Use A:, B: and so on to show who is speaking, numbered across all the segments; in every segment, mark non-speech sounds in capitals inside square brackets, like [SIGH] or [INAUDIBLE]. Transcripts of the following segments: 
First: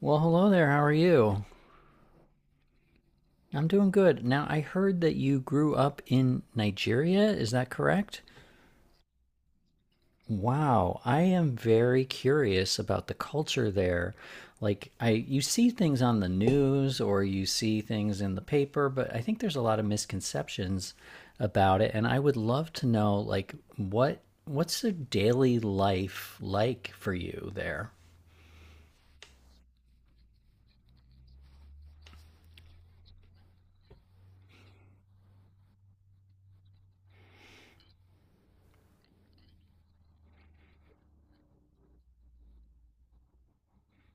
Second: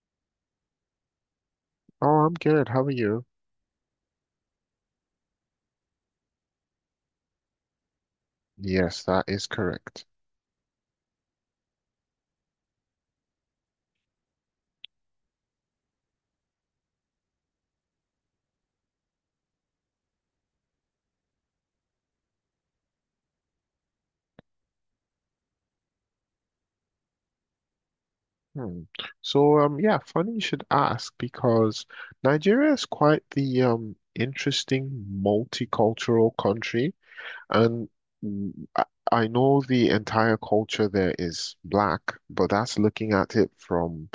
A: Well, hello there. How are you?
B: Oh, I'm good. How are you?
A: I'm doing good. Now, I heard that you grew up in Nigeria. Is that correct?
B: Yes, that is correct.
A: Wow, I am very curious about the culture there. Like I You see things on the news or you see things in the paper, but I think there's a lot of misconceptions about it and I would love to know, like what's the daily life like for you there?
B: Hmm. So, yeah, funny you should ask because Nigeria is quite the interesting multicultural country, and mm, I I know the entire culture there is black, but that's looking at it from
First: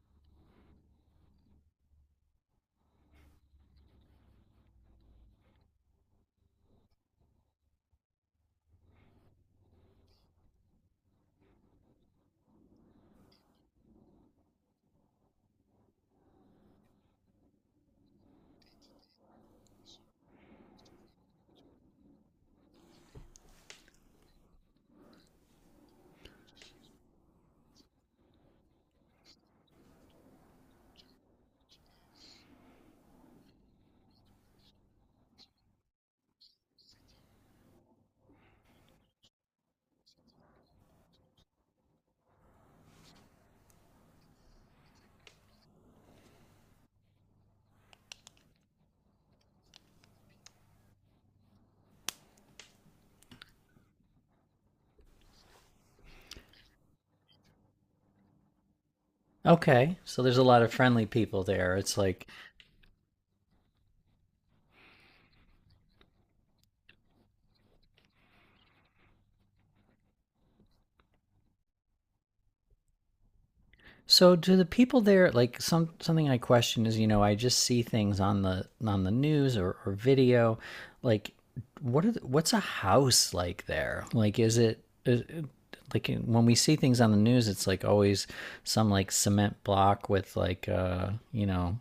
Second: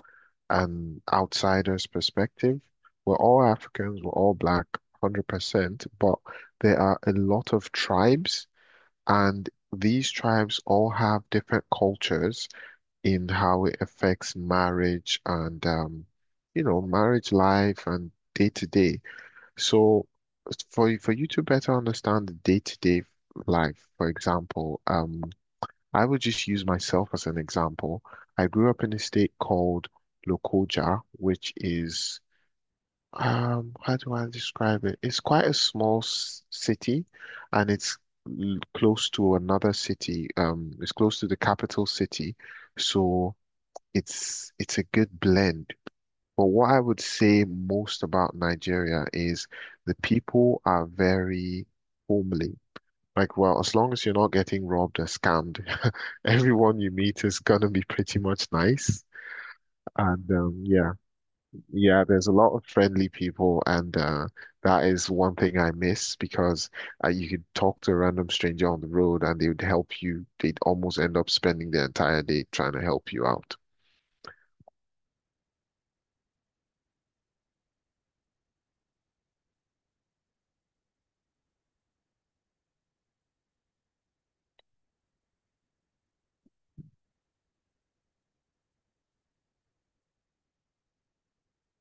B: an outsider's perspective. We're all Africans, we're all black, 100%, but there are a lot of tribes. And these tribes all have different cultures in how it affects marriage and, marriage life and day to day. So for you to better understand the day to day life, for example, I would just use myself as an example. I grew up in a state called Lokoja, which is, how do I describe it? It's quite a small s city, and it's close to another city. It's close to the capital city. So it's a good blend. But what I would say most about Nigeria is the people are very homely. Like, well, as long as you're not getting robbed or scammed, [LAUGHS] everyone you meet is gonna be pretty much nice.
A: Okay, so
B: And,
A: there's a lot of
B: yeah.
A: friendly people there. It's
B: Yeah, there's
A: like.
B: a lot of friendly people, and that is one thing I miss because you could talk to a random stranger on the road and they would help you. They'd almost end up spending the entire day trying to help you out.
A: So do the people there like something I question is, you know, I just see things on the, on the news, or video. Like what are the, what's a house like there? Like is it, like when we see things on the news, it's like always some like cement block with like, you know,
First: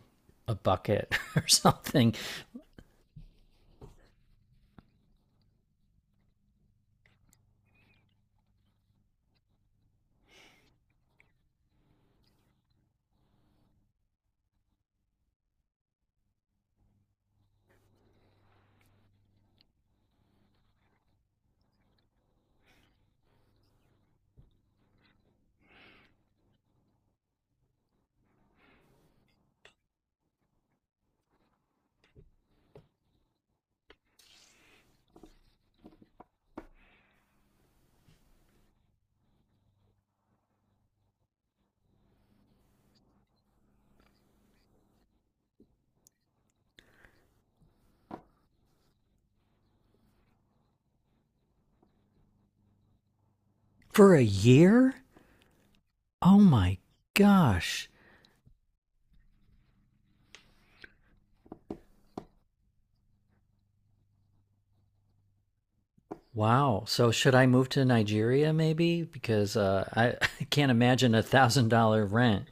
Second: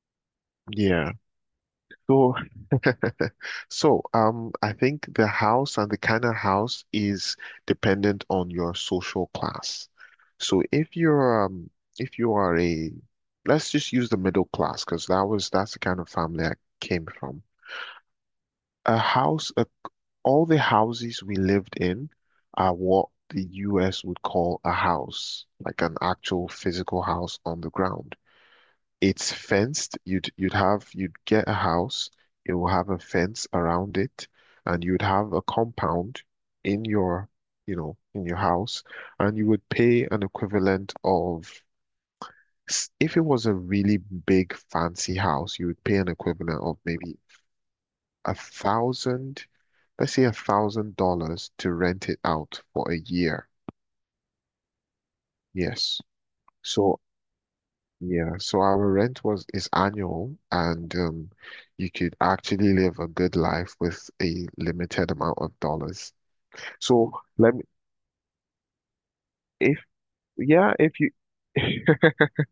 A: a bucket
B: Yeah.
A: [LAUGHS] or something.
B: So, [LAUGHS] I think the house and the kind of house is dependent on your social class. So if you're if you are a, let's just use the middle class because that's the kind of family I came from. A house, uh, all the houses we lived in are what the US would call a house, like an actual physical house on the ground. It's fenced. You'd get a house. It will have a fence around it, and you'd have a compound in your, in your house, and you would pay an equivalent of, if it was a really big fancy house, you would pay an equivalent of maybe a thousand, let's say $1,000 to rent it out for a year.
A: For a year?
B: Yes.
A: Oh my
B: So
A: gosh.
B: Yeah, so our rent was is annual, and you could actually live a good life with a limited amount of dollars.
A: Wow. So
B: So
A: should I
B: let me,
A: move to Nigeria maybe? Because
B: if
A: I, [LAUGHS] I can't
B: yeah, if you
A: imagine a $1,000
B: [LAUGHS]
A: rent.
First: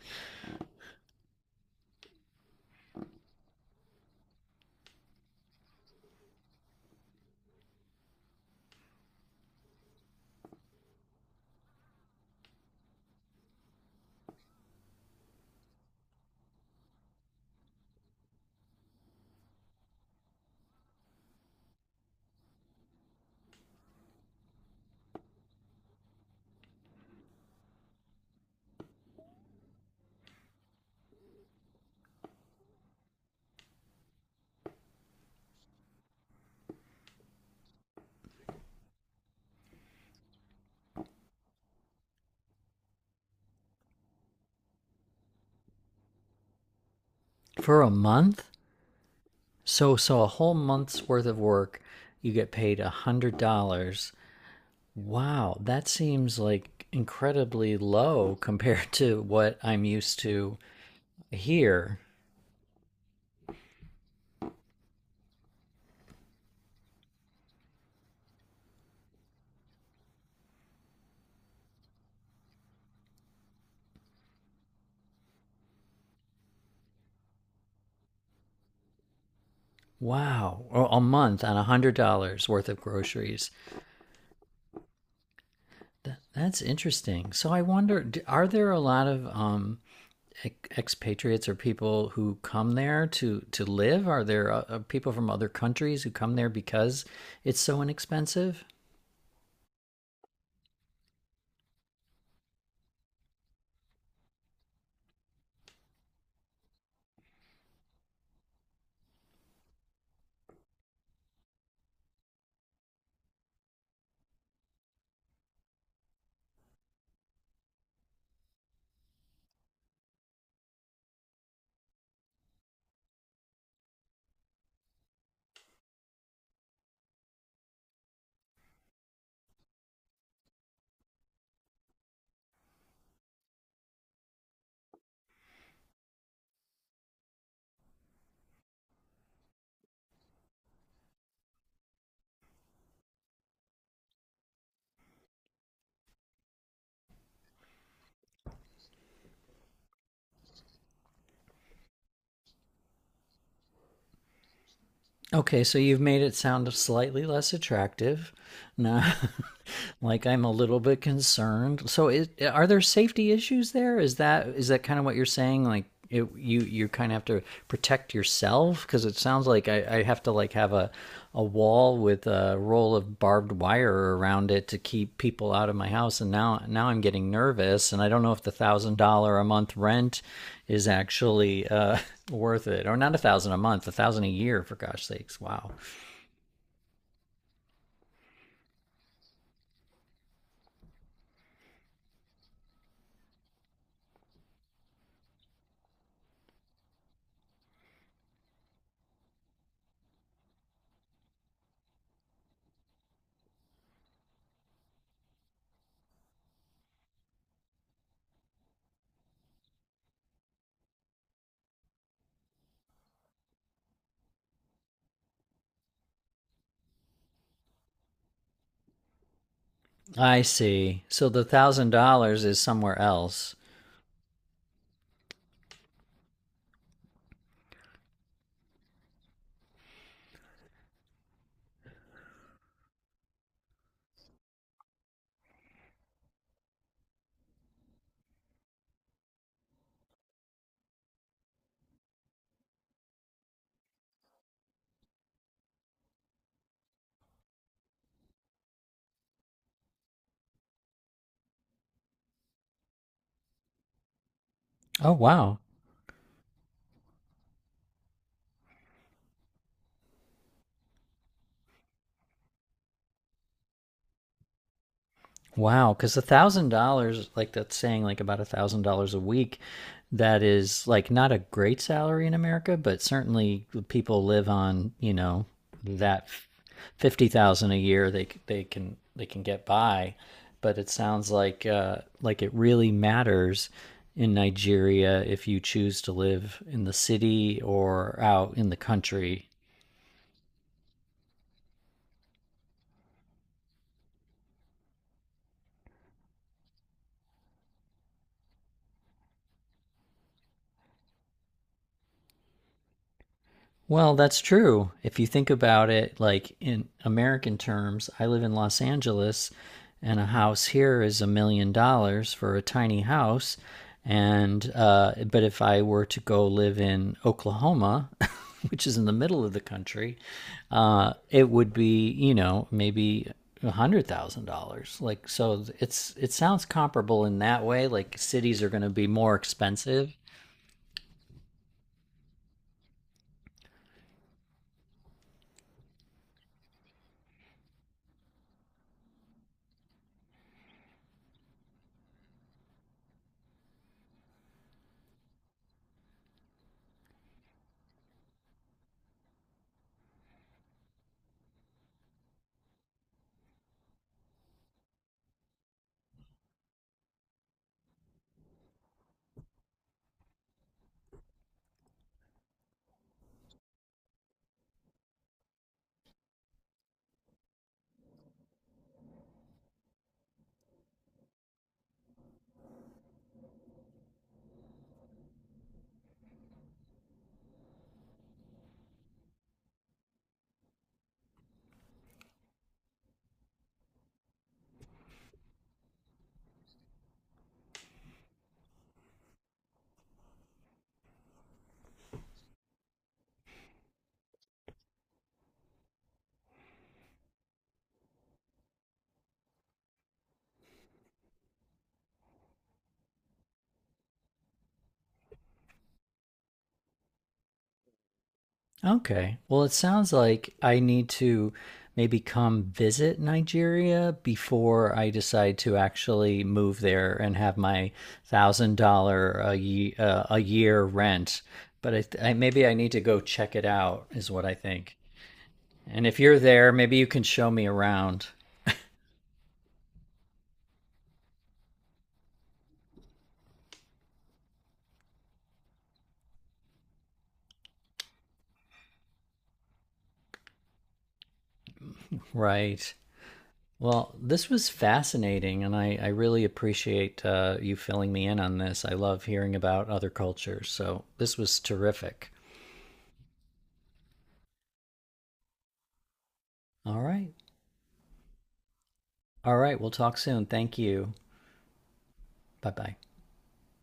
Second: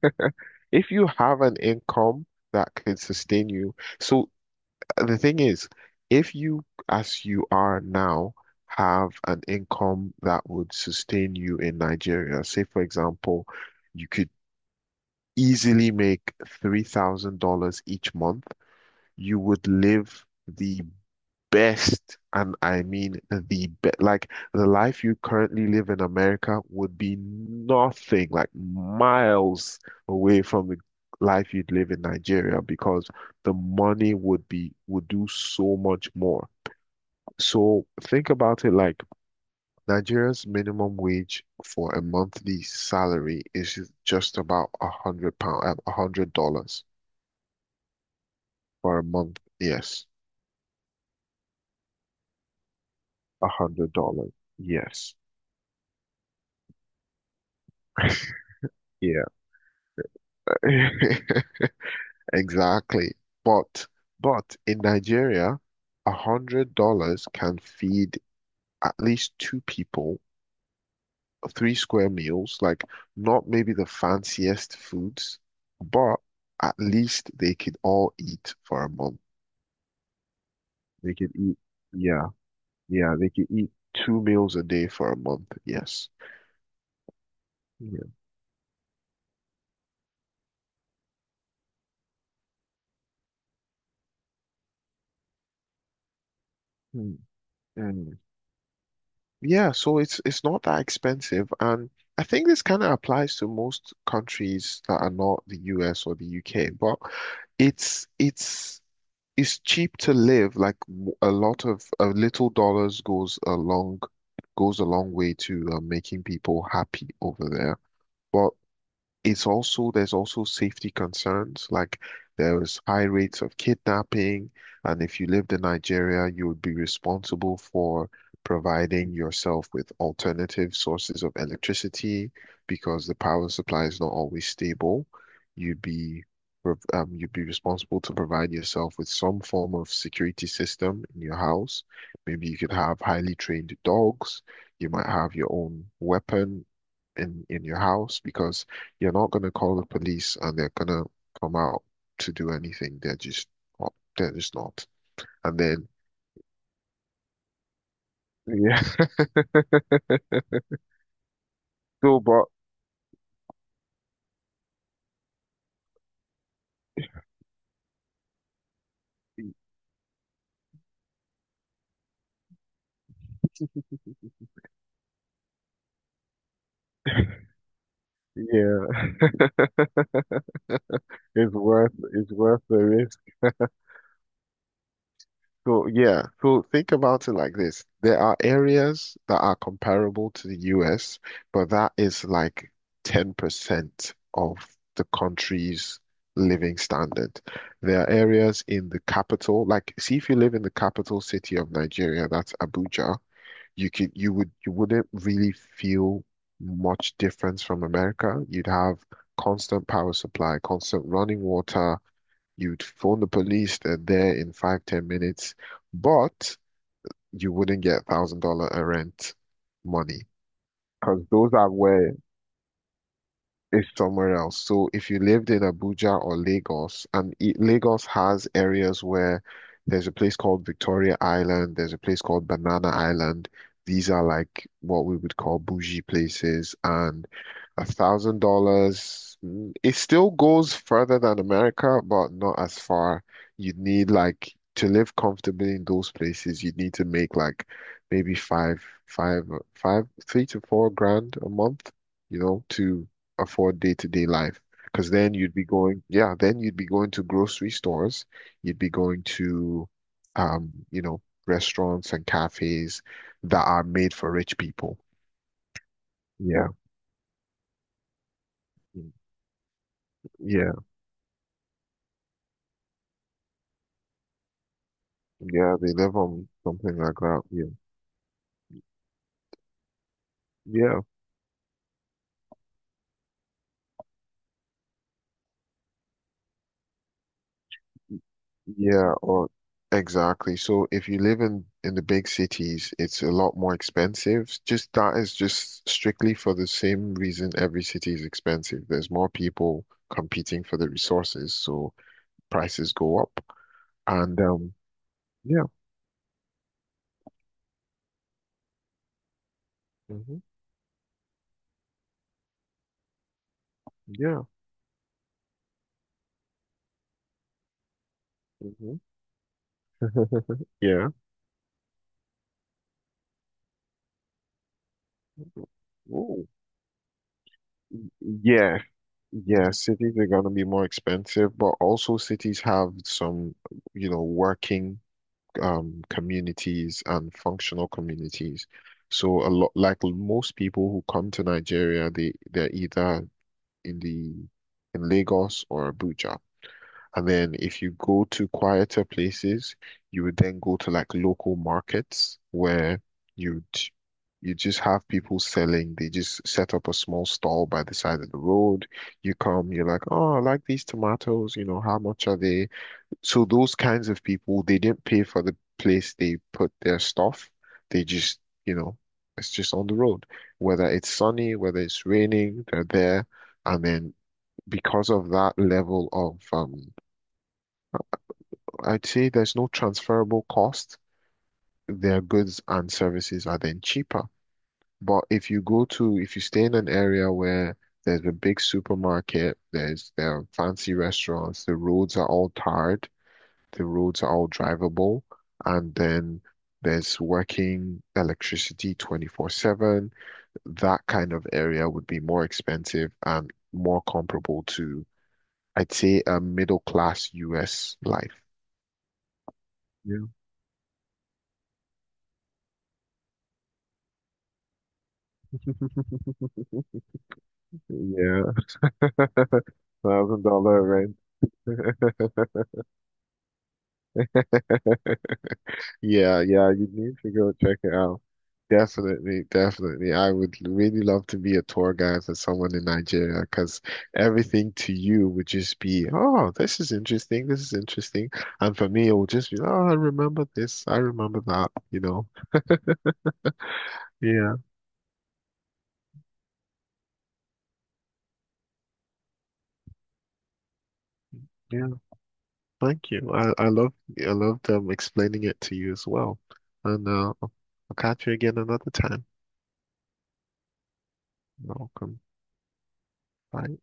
B: if you have an income that could sustain you. So the thing is, if you, as you are now, have an income that would sustain you in Nigeria, say for example, you could easily make $3,000 each month. You would live the best, and I mean the best. Like, the life you currently live in America would be nothing, like miles away from the life you'd live in Nigeria because the money would do so much more. So think about it like Nigeria's minimum wage for a monthly salary is just about £100, $100
A: For a month.
B: for a month.
A: So
B: Yes,
A: so a whole month's worth of work, you get paid a hundred
B: a hundred
A: dollars.
B: dollars. Yes.
A: Wow, that seems like incredibly low [LAUGHS] compared to
B: Yeah,
A: what I'm used to
B: [LAUGHS]
A: here.
B: exactly. But but in Nigeria, $100 can feed at least two people three square meals, like, not maybe the fanciest foods, but at least they could all eat for a month.
A: Wow, a
B: They could
A: month on
B: eat,
A: a hundred
B: yeah,
A: dollars worth of
B: yeah, they
A: groceries.
B: could eat two meals a day for a month. Yes.
A: That's interesting. So I
B: Yeah.
A: wonder, are there a lot of expatriates or people who come there to live? Are there people from other countries who come there because
B: Mm,
A: it's so
B: mm.
A: inexpensive?
B: Yeah, so it's not that expensive, and I think this kind of applies to most countries that are not the US or the UK, but it's it's it's cheap to live. Like, a lot of a little dollars goes a long way to, making people happy over there. But it's also there's also safety concerns. Like, there's high rates of kidnapping, and if you lived in Nigeria you would be responsible for providing yourself with alternative sources of electricity because the power supply is not always stable. You'd be prov- um, you'd be responsible to provide yourself with some form of security system in your house. Maybe you could have highly trained dogs. You might have your own weapon in your house, because you're not going to call the police and they're going to come out to do anything. They're just not. They're just not. And
A: Okay, so
B: then,
A: you've made it sound slightly less attractive.
B: yeah. [LAUGHS]
A: Now, [LAUGHS] like I'm a little bit concerned. So,
B: So,
A: is,
B: but
A: are there safety issues there? Is that kind of what you're saying? Like, it, you kind of have to protect yourself, because it sounds like I have to like have a wall with a roll of barbed wire around it to keep people out of my house, and now I'm getting nervous, and I don't know if the thousand
B: yeah,
A: dollar a month rent is
B: it's
A: actually
B: worth
A: [LAUGHS]
B: it's worth
A: worth
B: the
A: it. Or not, a
B: risk.
A: thousand a month, a thousand a year, for gosh sakes. Wow.
B: So yeah, so think about it like this. There are areas that are comparable to the US, but that is like 10% of the country's living standard. There are areas in the capital, like, see, if you live in the capital city of Nigeria, that's Abuja, you wouldn't really feel much difference from America. You'd have constant power supply, constant running water. You'd phone the police, they're there in 5, 10 minutes, but you wouldn't get $1,000 a rent money
A: I see,
B: because
A: so the
B: those are
A: thousand
B: where,
A: dollars is somewhere else.
B: is somewhere else. So if you lived in Abuja or Lagos, and Lagos has areas where there's a place called Victoria Island, there's a place called Banana Island. These are like what we would call bougie places, and $1,000, it still goes further than America, but not as far. You'd need, like, to live comfortably in those places. You'd need to make like maybe 3 to 4 grand a month, to afford day-to-day life. Because
A: Oh
B: then you'd
A: wow.
B: be going, yeah, then you'd be going to grocery stores, you'd be going to, um, you know, restaurants and cafes that are made for rich people.
A: Wow, because a
B: Yeah,
A: thousand dollars, like that's saying like about $1,000 a week, that
B: yeah,
A: is like not a great salary in America, but certainly people live on, you know,
B: yeah. They live
A: that
B: on something like
A: fifty
B: that. Yeah,
A: thousand a year, they they can get by. But it
B: yeah.
A: sounds like it really matters in Nigeria if you choose to live in the city or out in the
B: Yeah,
A: country.
B: or exactly. So if you live in the big cities, it's a lot more expensive. Just, that is just strictly for the same reason every city is expensive. There's more people competing for the resources, so prices go up.
A: Well, that's
B: And
A: true. If you think
B: Yeah.
A: about it, like in American terms, I live in Los Angeles, and a
B: Hmm,
A: house here is $1 million for a tiny house.
B: yeah.
A: And, but if I were to go live in Oklahoma, [LAUGHS] which
B: Hmm,
A: is in the middle of the country,
B: yeah.
A: it would be, you know, maybe $100,000. Like, so it's, it
B: Ooh.
A: sounds comparable in that way. Like cities are
B: Yeah,
A: going to be more
B: yeah.
A: expensive.
B: Cities are gonna be more expensive, but also cities have some, working, communities and functional communities. So, a lot like most people who come to Nigeria, they're either in the in Lagos or Abuja. And then if you go to quieter places, you would then go to like local markets where you'd you just have people selling. They just set up a small stall by the side of the road. You come, you're like, oh, I like these tomatoes, how much are they? So those kinds of people, they didn't pay for the place they put their stuff. They just, you know, it's just on the road. Whether it's sunny, whether it's raining, they're there. And then because of that level of, I'd say there's no transferable cost. Their goods and services are then cheaper. But if you stay in an area where there's a big supermarket, there are fancy restaurants, the roads are all tarred. The roads are all drivable. And then there's working electricity 24/7. That kind of area would be more expensive and more comparable to, I'd say, a middle class US life.
A: Okay. Well, it sounds
B: Yeah.
A: like I need to maybe come visit Nigeria before I decide to actually move
B: [LAUGHS]
A: there and have my
B: Yeah,
A: $1,000 a a
B: thousand
A: year
B: dollar
A: rent. But I, I maybe I need to go check it out, is what I think. And if you're
B: Yeah, yeah,
A: there,
B: you
A: maybe you
B: need
A: can
B: to
A: show
B: go
A: me
B: check it out.
A: around.
B: Definitely, definitely. I would really love to be a tour guide for someone in Nigeria because everything to you would just be, oh, this is interesting, this is interesting. And for me, it would just be, oh, I remember this, I remember that.
A: Right. Well, this
B: Yeah,
A: was fascinating, and I really appreciate you filling me in on this. I love hearing about other cultures, so this was
B: yeah.
A: terrific.
B: Thank you. I love them explaining it to you as well.
A: All
B: And,
A: right.
B: I'll catch you again another time.
A: All right. We'll talk soon. Thank you.
B: Welcome.
A: Bye bye.
B: Bye.